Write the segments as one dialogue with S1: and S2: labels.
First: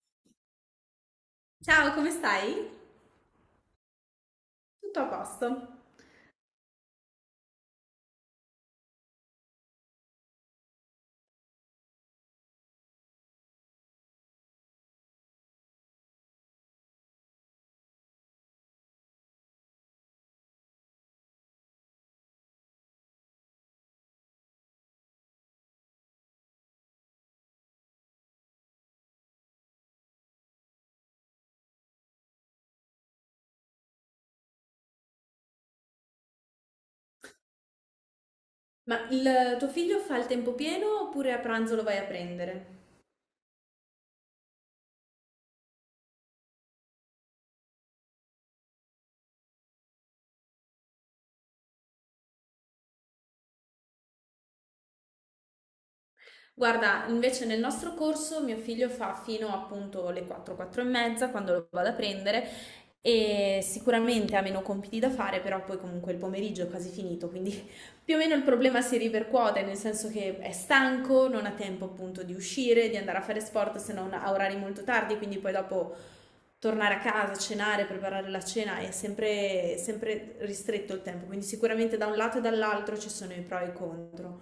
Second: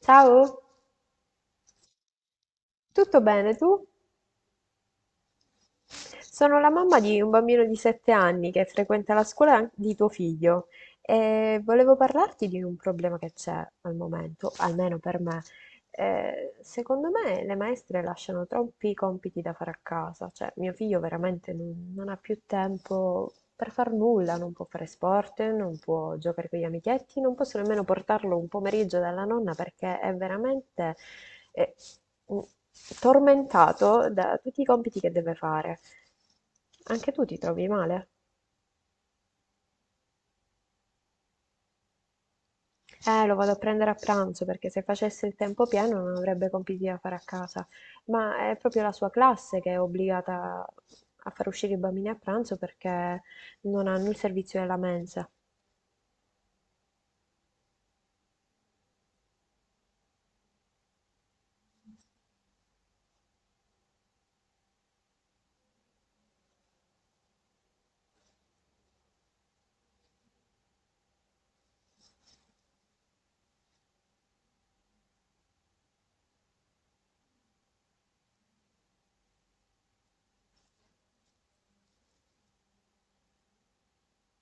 S1: Ciao,
S2: Ciao, come stai?
S1: tutto bene tu?
S2: Tutto a posto.
S1: Sono la mamma di un bambino di 7 anni che frequenta la scuola an- di tuo figlio e volevo parlarti di un problema che c'è al momento, almeno per me. Secondo me le maestre lasciano troppi compiti da fare a casa, cioè mio figlio veramente non ha più tempo per far nulla, non può fare sport, non può giocare con gli amichetti, non posso nemmeno portarlo un pomeriggio dalla nonna perché è veramente eh, mm, tormentato da tutti i compiti che deve fare. Anche tu ti trovi male?
S2: Ma il tuo figlio fa il tempo pieno oppure a pranzo lo vai a prendere?
S1: Lo vado a prendere a pranzo perché se facesse il tempo pieno non avrebbe compiti da fare a casa, ma è proprio la sua classe che è obbligata a far uscire i bambini a pranzo perché non hanno il servizio della mensa.
S2: Guarda, invece nel nostro corso mio figlio fa fino appunto alle 4, 4 e mezza quando lo vado a prendere e sicuramente ha meno compiti da fare, però poi comunque il pomeriggio è quasi finito, quindi più o meno il problema si ripercuote, nel senso che è stanco, non ha tempo appunto di uscire, di andare a fare sport se non a orari molto tardi, quindi poi dopo tornare a casa, cenare, preparare la cena è sempre, sempre ristretto il tempo, quindi sicuramente da un lato e dall'altro ci sono i pro e i contro.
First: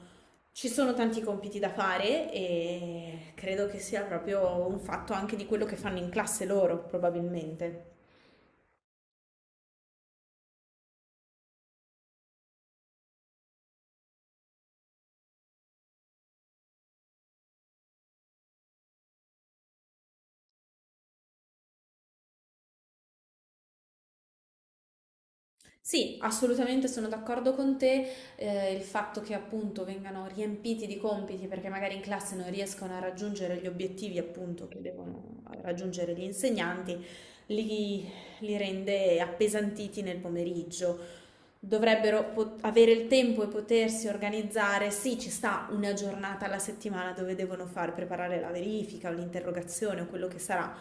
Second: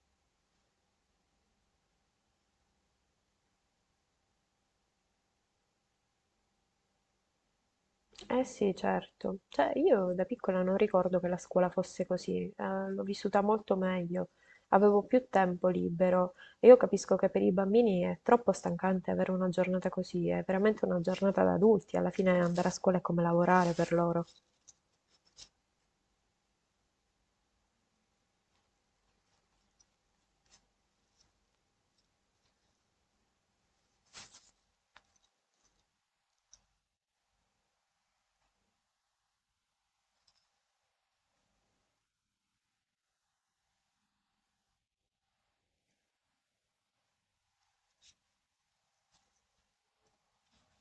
S2: Ci sono tanti compiti da fare e credo che sia proprio un fatto anche di quello che fanno in classe loro, probabilmente.
S1: Eh sì, certo. Cioè, io da piccola non ricordo che la scuola fosse così, l'ho vissuta molto meglio, avevo più tempo libero e io capisco che per i bambini è troppo stancante avere una giornata così, è veramente una giornata da adulti, alla fine andare a scuola è come lavorare per loro.
S2: Sì, assolutamente sono d'accordo con te, il fatto che appunto vengano riempiti di compiti perché magari in classe non riescono a raggiungere gli obiettivi appunto che devono raggiungere gli insegnanti, li, li rende appesantiti nel pomeriggio. Dovrebbero avere il tempo e potersi organizzare. Sì, ci sta una giornata alla settimana dove devono far preparare la verifica o l'interrogazione o quello che sarà,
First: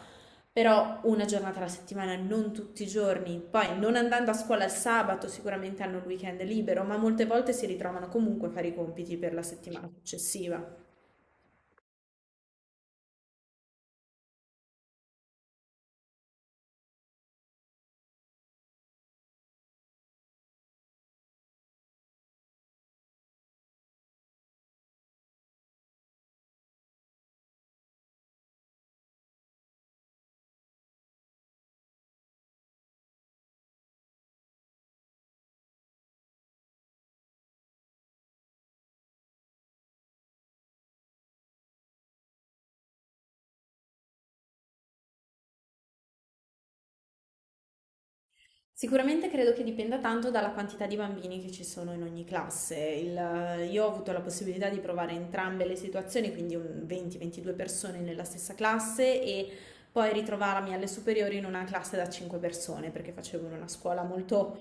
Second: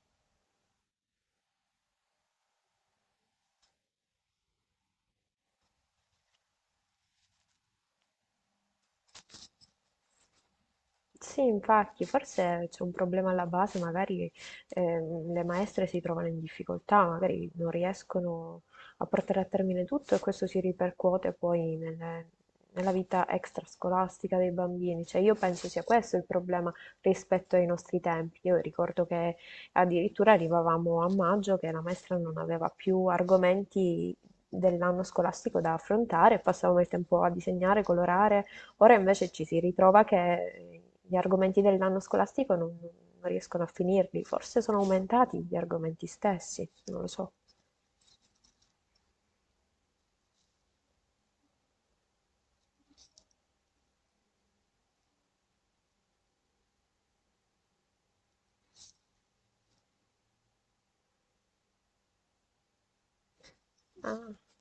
S2: però una giornata alla settimana, non tutti i giorni. Poi non andando a scuola il sabato sicuramente hanno il weekend libero, ma molte volte si ritrovano comunque a fare i compiti per la settimana successiva.
S1: Sì, infatti, forse c'è un problema alla base, magari le maestre si trovano in difficoltà, magari non riescono a portare a termine tutto e questo si ripercuote poi nella vita extrascolastica dei bambini. Cioè, io penso sia questo il problema rispetto ai nostri tempi. Io ricordo che addirittura arrivavamo a maggio che la maestra non aveva più argomenti dell'anno scolastico da affrontare, e passavamo il tempo a disegnare, colorare. Ora invece ci si ritrova che gli argomenti dell'anno scolastico non riescono a finirli, forse sono aumentati gli argomenti stessi, non lo so.
S2: Sicuramente credo che dipenda tanto dalla quantità di bambini che ci sono in ogni classe. Io ho avuto la possibilità di provare entrambe le situazioni, quindi un 20-22 persone nella stessa classe e poi ritrovarmi alle superiori in una classe da 5 persone, perché facevo in una scuola
S1: Ah.
S2: molto,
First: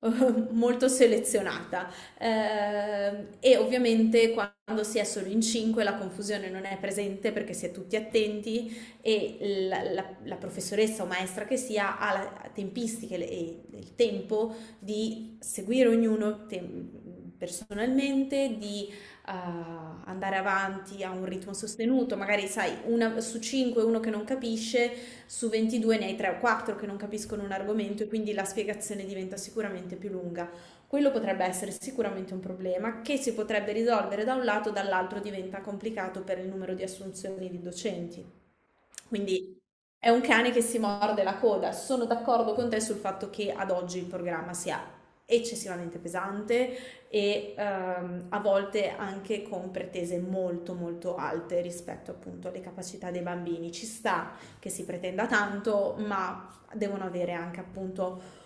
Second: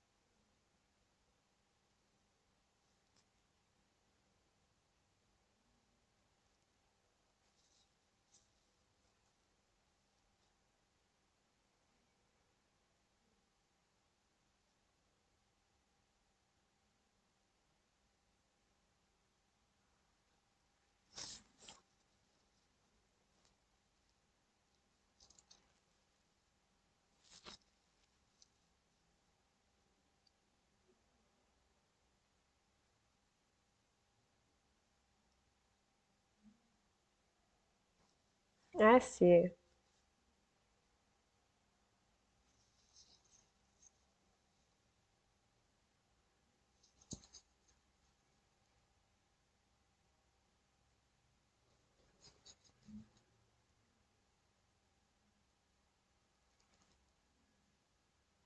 S2: molto selezionata. E ovviamente quando si è solo in 5 la confusione non è presente perché si è tutti attenti e la professoressa o maestra che sia ha la tempistica e il tempo di seguire ognuno personalmente, di andare avanti a un ritmo sostenuto, magari sai, una, su 5 uno che non capisce, su 22 ne hai 3 o 4 che non capiscono un argomento e quindi la spiegazione diventa sicuramente più lunga. Quello potrebbe essere sicuramente un problema che si potrebbe risolvere da un lato, dall'altro diventa complicato per il numero di assunzioni di docenti.
S1: Eh sì.
S2: Quindi è un cane che si morde la coda. Sono d'accordo con te sul fatto che ad oggi il programma sia eccessivamente pesante e a volte anche con pretese molto molto alte rispetto appunto alle capacità dei bambini. Ci sta che si pretenda tanto, ma devono avere anche appunto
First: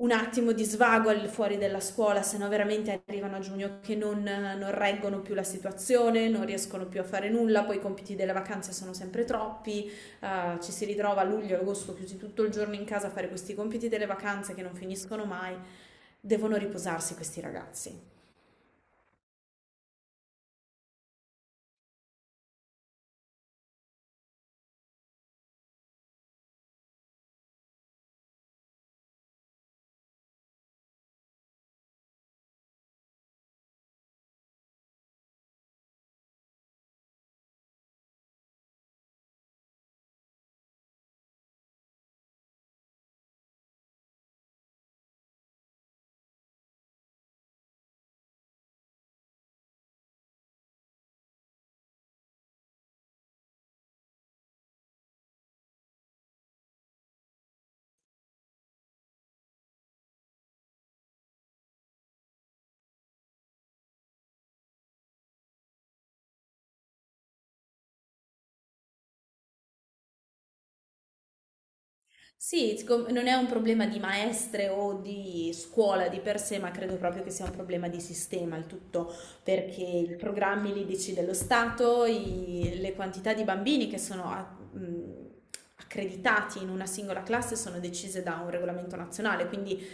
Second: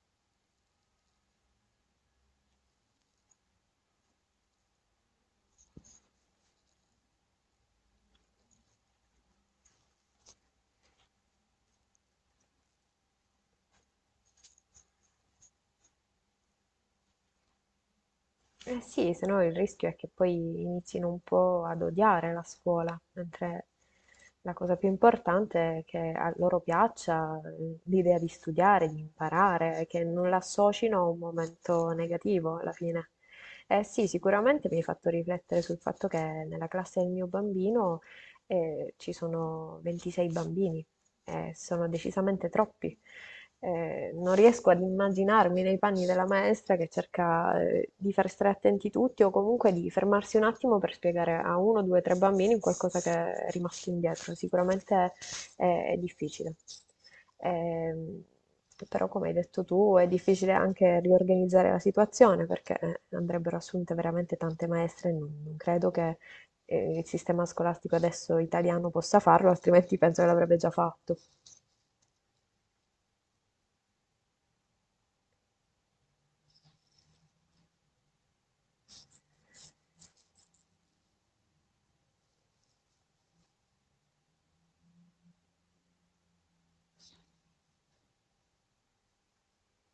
S2: un attimo di svago al fuori della scuola, se no veramente arrivano a giugno che non, non reggono più la situazione, non riescono più a fare nulla, poi i compiti delle vacanze sono sempre troppi, ci si ritrova a luglio e agosto chiusi tutto il giorno in casa a fare questi compiti delle vacanze che non finiscono mai. Devono riposarsi questi ragazzi.
S1: Eh sì, se no il rischio è che poi inizino un po' ad odiare la scuola, mentre la cosa più importante è che a loro piaccia l'idea di studiare, di imparare, che non l'associno a un momento negativo alla fine. Eh sì, sicuramente mi hai fatto riflettere sul fatto che nella classe del mio bambino ci sono 26 bambini, e sono decisamente troppi non riesco ad immaginarmi nei panni della maestra che cerca di far stare attenti tutti o comunque di fermarsi un attimo per spiegare a uno, due, tre bambini qualcosa che è rimasto indietro. Sicuramente è difficile. Ehm, Però, come hai detto tu, è difficile anche riorganizzare la situazione perché andrebbero assunte veramente tante maestre. Non credo che il sistema scolastico adesso italiano possa farlo, altrimenti penso che l'avrebbe già fatto.
S2: Sì, siccome non è un problema di maestre o di scuola di per sé, ma credo proprio che sia un problema di sistema il tutto, perché i programmi li decide lo Stato, le quantità di bambini che sono mh, accreditati in una singola classe sono decise da un regolamento nazionale, quindi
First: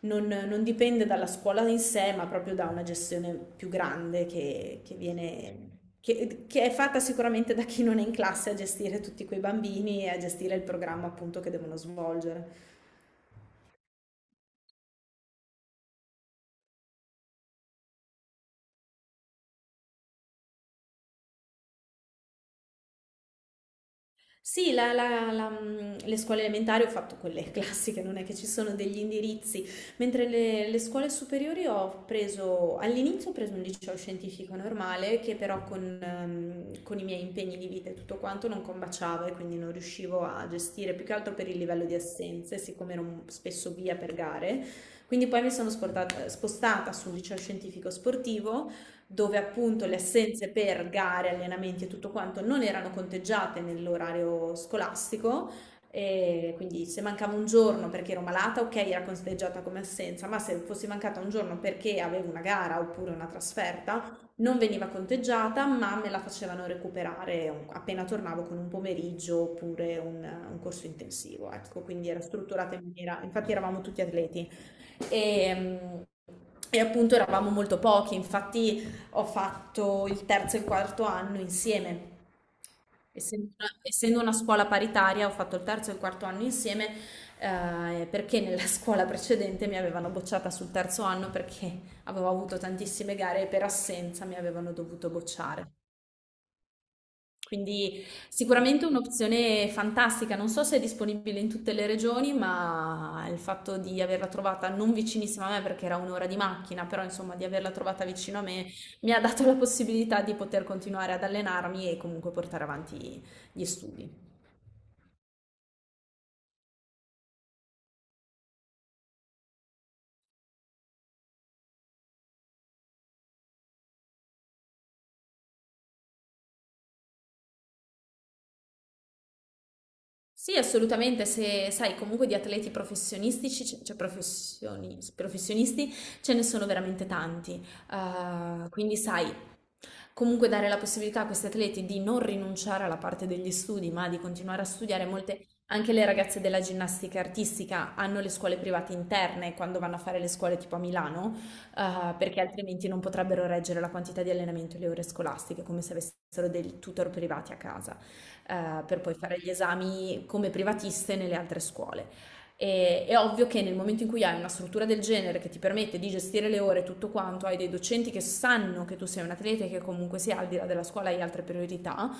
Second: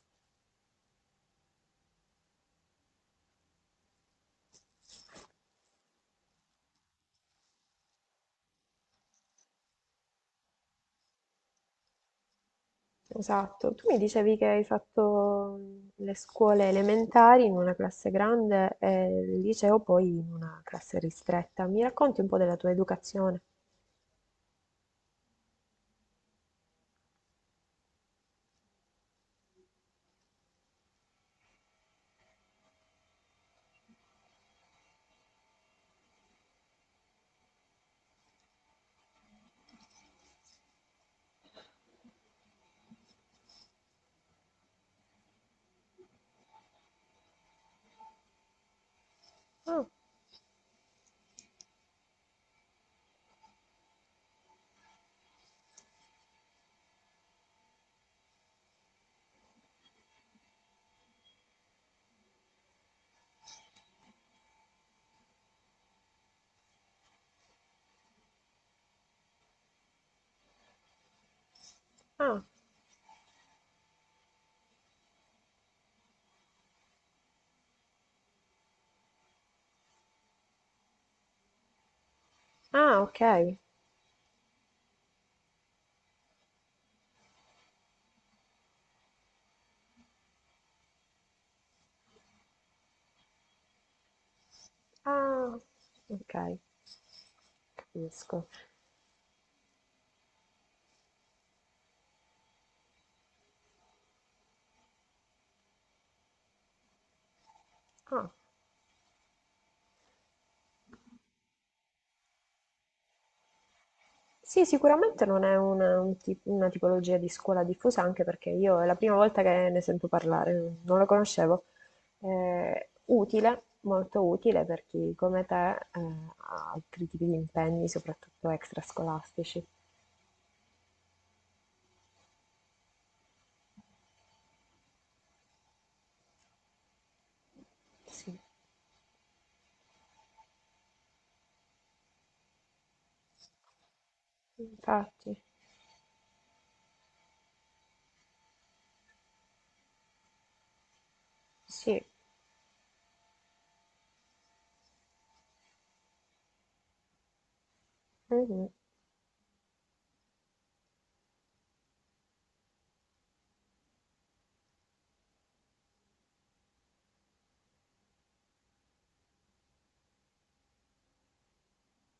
S2: non, non dipende dalla scuola in sé, ma proprio da una gestione più grande che viene, che è fatta sicuramente da chi non è in classe a gestire tutti quei bambini e a gestire il programma appunto che devono svolgere.
S1: Esatto. Tu mi dicevi che hai fatto le scuole elementari in una classe grande e il liceo poi in una classe ristretta. Mi racconti un po' della tua educazione?
S2: Sì, le scuole elementari ho fatto quelle classiche, non è che ci sono degli indirizzi, mentre le scuole superiori ho preso, all'inizio ho preso un liceo scientifico normale che però con i miei impegni di vita e tutto quanto non combaciava e quindi non riuscivo a gestire, più che altro per il livello di assenze, siccome ero spesso via per gare, quindi poi mi sono spostata sul liceo scientifico sportivo dove
S1: Ah,
S2: appunto le assenze per gare, allenamenti e tutto quanto non erano conteggiate nell'orario scolastico. E quindi se mancava un giorno perché ero malata, ok, era conteggiata come assenza, ma se fossi mancata un giorno perché avevo una gara oppure una trasferta, non veniva conteggiata, ma me la facevano recuperare appena tornavo con un pomeriggio oppure un corso intensivo. Ecco, quindi era
S1: ah,
S2: strutturata in maniera, infatti eravamo tutti atleti. E, mm, e appunto eravamo molto pochi, infatti ho fatto il terzo e il quarto anno insieme.
S1: ah, ok.
S2: Essendo una scuola paritaria, ho fatto il terzo e il quarto anno insieme, perché nella scuola precedente mi avevano bocciata sul terzo anno perché avevo avuto tantissime gare e per assenza mi avevano dovuto
S1: Ah,
S2: bocciare.
S1: ok,
S2: Quindi
S1: capisco.
S2: sicuramente un'opzione fantastica, non so se è disponibile in tutte le regioni, ma il fatto di averla trovata non vicinissima a me perché era 1 ora di macchina, però insomma di averla trovata
S1: Ah.
S2: vicino a me mi ha dato la possibilità di poter continuare ad allenarmi e comunque portare avanti gli studi.
S1: Sì, sicuramente non è un una tipologia di scuola diffusa, anche perché io è la prima volta che ne sento parlare, non la conoscevo. Utile, molto utile per chi come te ha altri tipi di impegni, soprattutto extrascolastici.
S2: Sì, assolutamente, se sai comunque di atleti professionistici, professionisti, ce ne sono veramente tanti.
S1: Sì.
S2: Quindi sai, comunque dare la possibilità a questi atleti di non rinunciare alla parte degli studi, ma di continuare a studiare.
S1: Infatti,
S2: Molte, anche le ragazze della ginnastica artistica hanno le scuole private interne quando vanno a fare le scuole tipo a Milano,
S1: sì.
S2: perché altrimenti non potrebbero reggere la quantità di allenamento e le ore scolastiche, come se avessero dei tutor privati a casa,
S1: Mhm.
S2: per poi fare gli esami come privatiste nelle altre scuole. E, è ovvio che nel momento in cui hai una struttura del genere che ti permette di gestire le ore e tutto quanto, hai dei docenti che sanno che tu sei un atleta e che comunque sia al di là della scuola hai altre priorità,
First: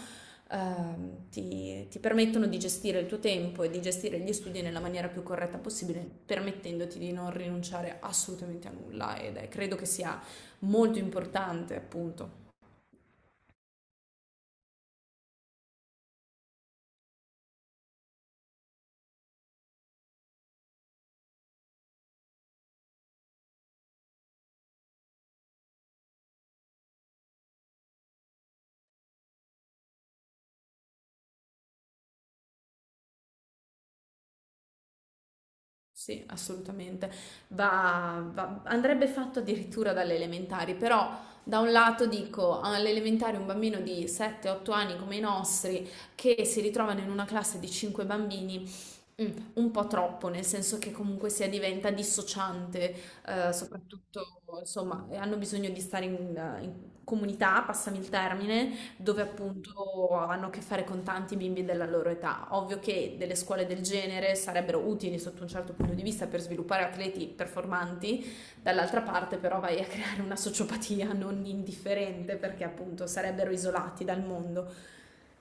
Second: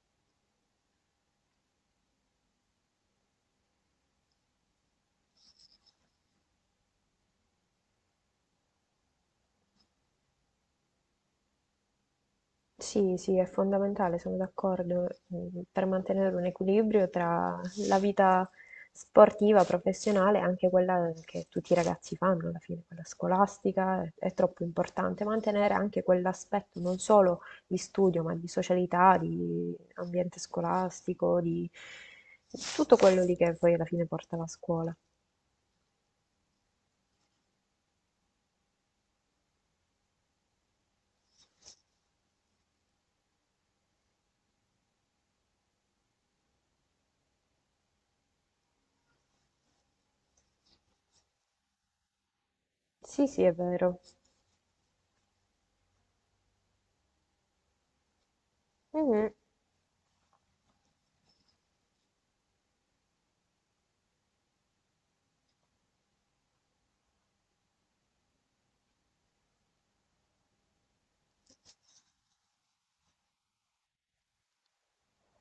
S2: ti permettono di gestire il tuo tempo e di gestire gli studi nella maniera più corretta possibile, permettendoti di non rinunciare assolutamente a nulla ed è, credo che sia molto importante appunto.
S1: Sì, sì, è fondamentale, sono d'accordo, per mantenere un equilibrio tra la vita sportiva, professionale e anche quella che tutti i ragazzi fanno alla fine, quella scolastica, è troppo importante mantenere anche quell'aspetto non solo di studio, ma di socialità, di ambiente scolastico, di tutto quello lì che poi alla fine porta la scuola.
S2: Sì, assolutamente. Andrebbe fatto addirittura dalle elementari, però da un lato dico alle elementari un bambino di 7-8 anni come i nostri che si ritrovano in una classe di 5 bambini. Mm, un po' troppo, nel senso che comunque sia diventa dissociante,
S1: Sì, sì, è vero.
S2: soprattutto insomma, hanno bisogno di stare in comunità, passami il termine, dove
S1: Mhm.
S2: appunto hanno a che fare con tanti bimbi della loro età. Ovvio che delle scuole del genere sarebbero utili sotto un certo punto di vista per sviluppare atleti performanti, dall'altra parte però vai creare una sociopatia non indifferente perché appunto sarebbero isolati dal mondo.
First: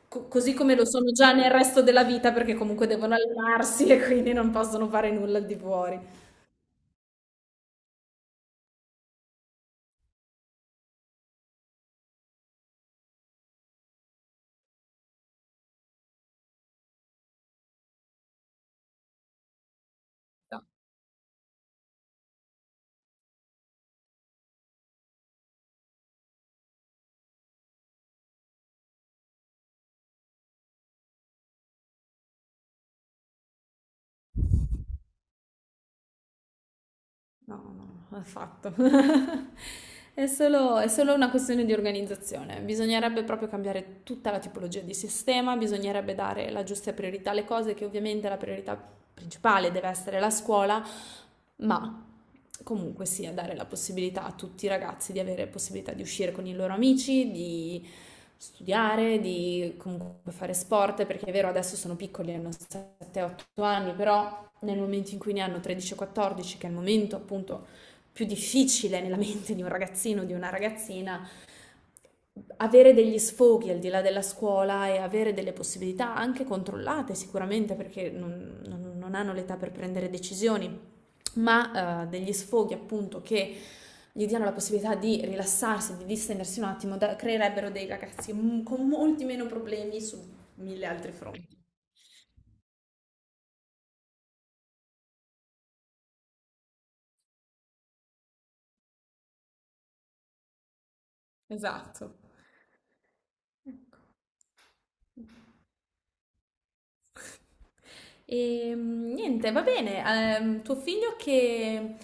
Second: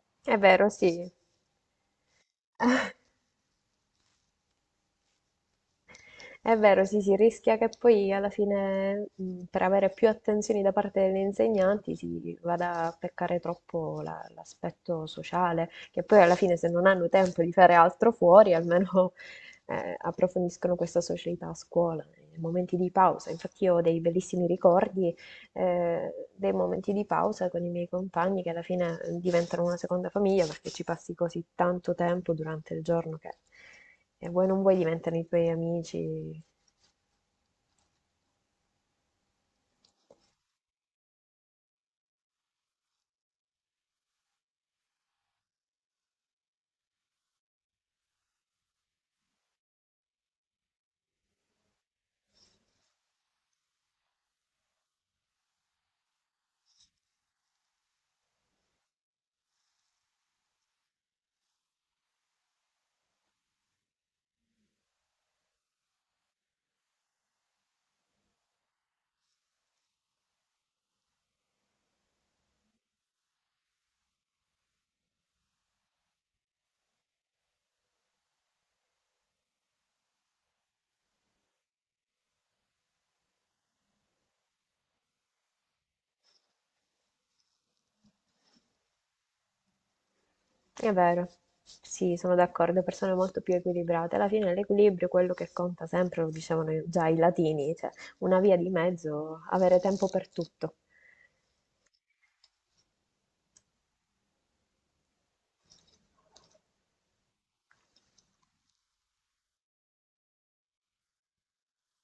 S2: Co-
S1: È
S2: così
S1: vero,
S2: come lo
S1: sì.
S2: sono già nel resto della vita perché comunque devono allenarsi e quindi non possono fare nulla al di fuori.
S1: È vero, sì, si rischia che poi alla fine, per avere più attenzioni da parte degli insegnanti, si vada a peccare troppo l'aspetto sociale, che poi alla fine se non hanno tempo di fare altro fuori, almeno approfondiscono questa socialità a scuola, nei momenti di pausa. Infatti io ho dei bellissimi ricordi dei momenti di pausa con i miei compagni che alla fine diventano una seconda famiglia perché ci passi così tanto tempo durante il giorno che vuoi non vuoi diventano i tuoi amici.
S2: No, no, no, affatto. È solo una questione di organizzazione. Bisognerebbe proprio cambiare tutta la tipologia di sistema, bisognerebbe dare la giusta priorità alle cose, che ovviamente la priorità principale deve essere la scuola, ma comunque sia dare la possibilità a tutti i ragazzi di avere possibilità di uscire con i loro amici, di studiare, di comunque fare sport, perché è vero adesso sono piccoli, hanno 7-8 anni, però nel momento in cui ne hanno 13 o 14, che è il momento appunto più difficile nella mente di un ragazzino o di una ragazzina, avere degli sfoghi al di là della scuola e avere delle possibilità anche controllate sicuramente perché non hanno l'età per prendere decisioni, ma degli sfoghi appunto che gli diano la possibilità di rilassarsi, di distendersi un attimo, creerebbero dei ragazzi con molti meno problemi su mille
S1: È
S2: altri
S1: vero,
S2: fronti.
S1: sì, sono d'accordo, persone molto più equilibrate. Alla fine l'equilibrio è quello che conta sempre, lo dicevano già i latini, cioè una via di mezzo, avere tempo per tutto.
S2: Esatto. E niente, va bene.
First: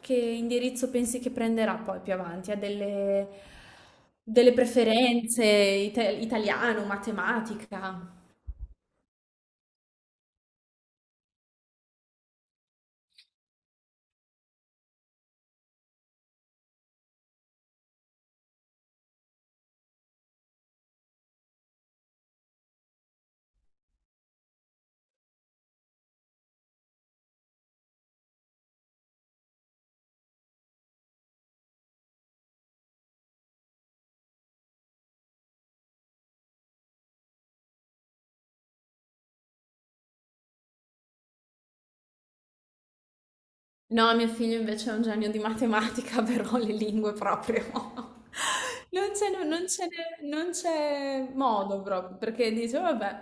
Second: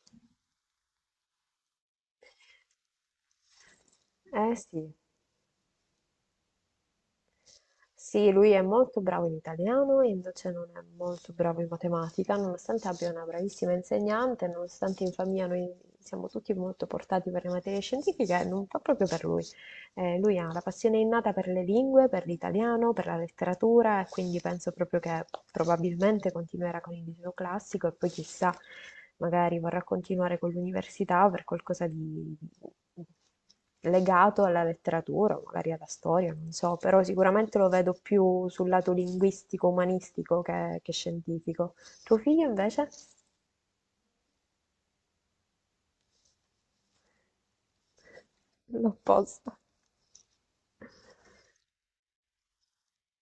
S2: Che indirizzo pensi che prenderà poi più avanti? Ha delle
S1: Eh sì.
S2: preferenze, italiano, matematica?
S1: Sì, lui è molto bravo in italiano e invece non è molto bravo in matematica, nonostante abbia una bravissima insegnante, nonostante in famiglia noi siamo tutti molto portati per le materie scientifiche, non fa proprio per lui. Lui ha la passione innata per le lingue, per l'italiano, per la letteratura e quindi penso proprio che probabilmente continuerà con il liceo classico e poi chissà, magari vorrà continuare con l'università o per qualcosa di legato alla letteratura, o magari alla storia, non so, però sicuramente lo vedo più sul lato linguistico, umanistico che scientifico. Tuo figlio invece?
S2: No, mio figlio invece è un genio di matematica, però le lingue proprio. Non ce n'è
S1: L'opposto.
S2: non ce n'è- Non c'è modo proprio, perché dice, vabbè,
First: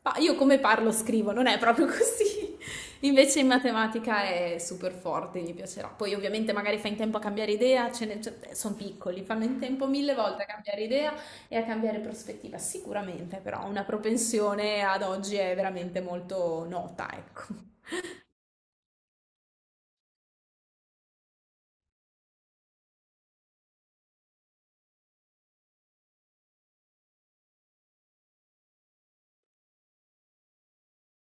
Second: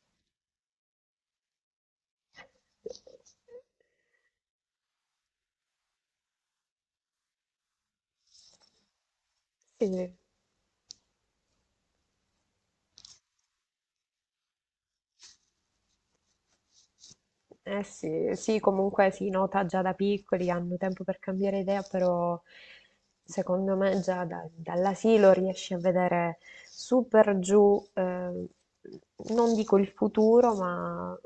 S2: io come parlo scrivo, non è proprio così. Invece in matematica è super forte, gli piacerà. Poi ovviamente magari fa in tempo a cambiare idea, sono piccoli, fanno in tempo
S1: Sì, sì.
S2: mille volte a cambiare idea e a cambiare prospettiva, sicuramente, però una propensione ad oggi è veramente molto nota, ecco.
S1: Eh sì, sì, comunque si nota già da piccoli, hanno tempo per cambiare idea, però secondo me dall'asilo riesci a vedere super giù, non dico il futuro, ma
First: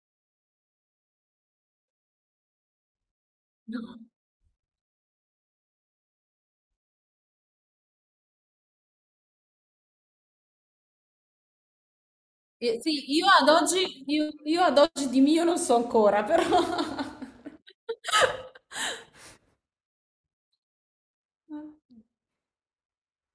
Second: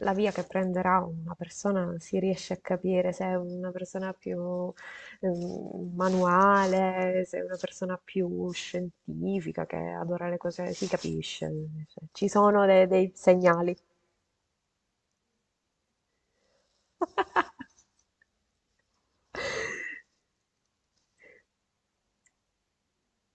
S1: la via che prenderà una persona, si riesce a capire se è una
S2: No.
S1: persona più manuale, se è una persona più scientifica che adora le cose, si capisce, cioè, ci sono
S2: Sì,
S1: dei segnali.
S2: io ad oggi di mio non so ancora, però...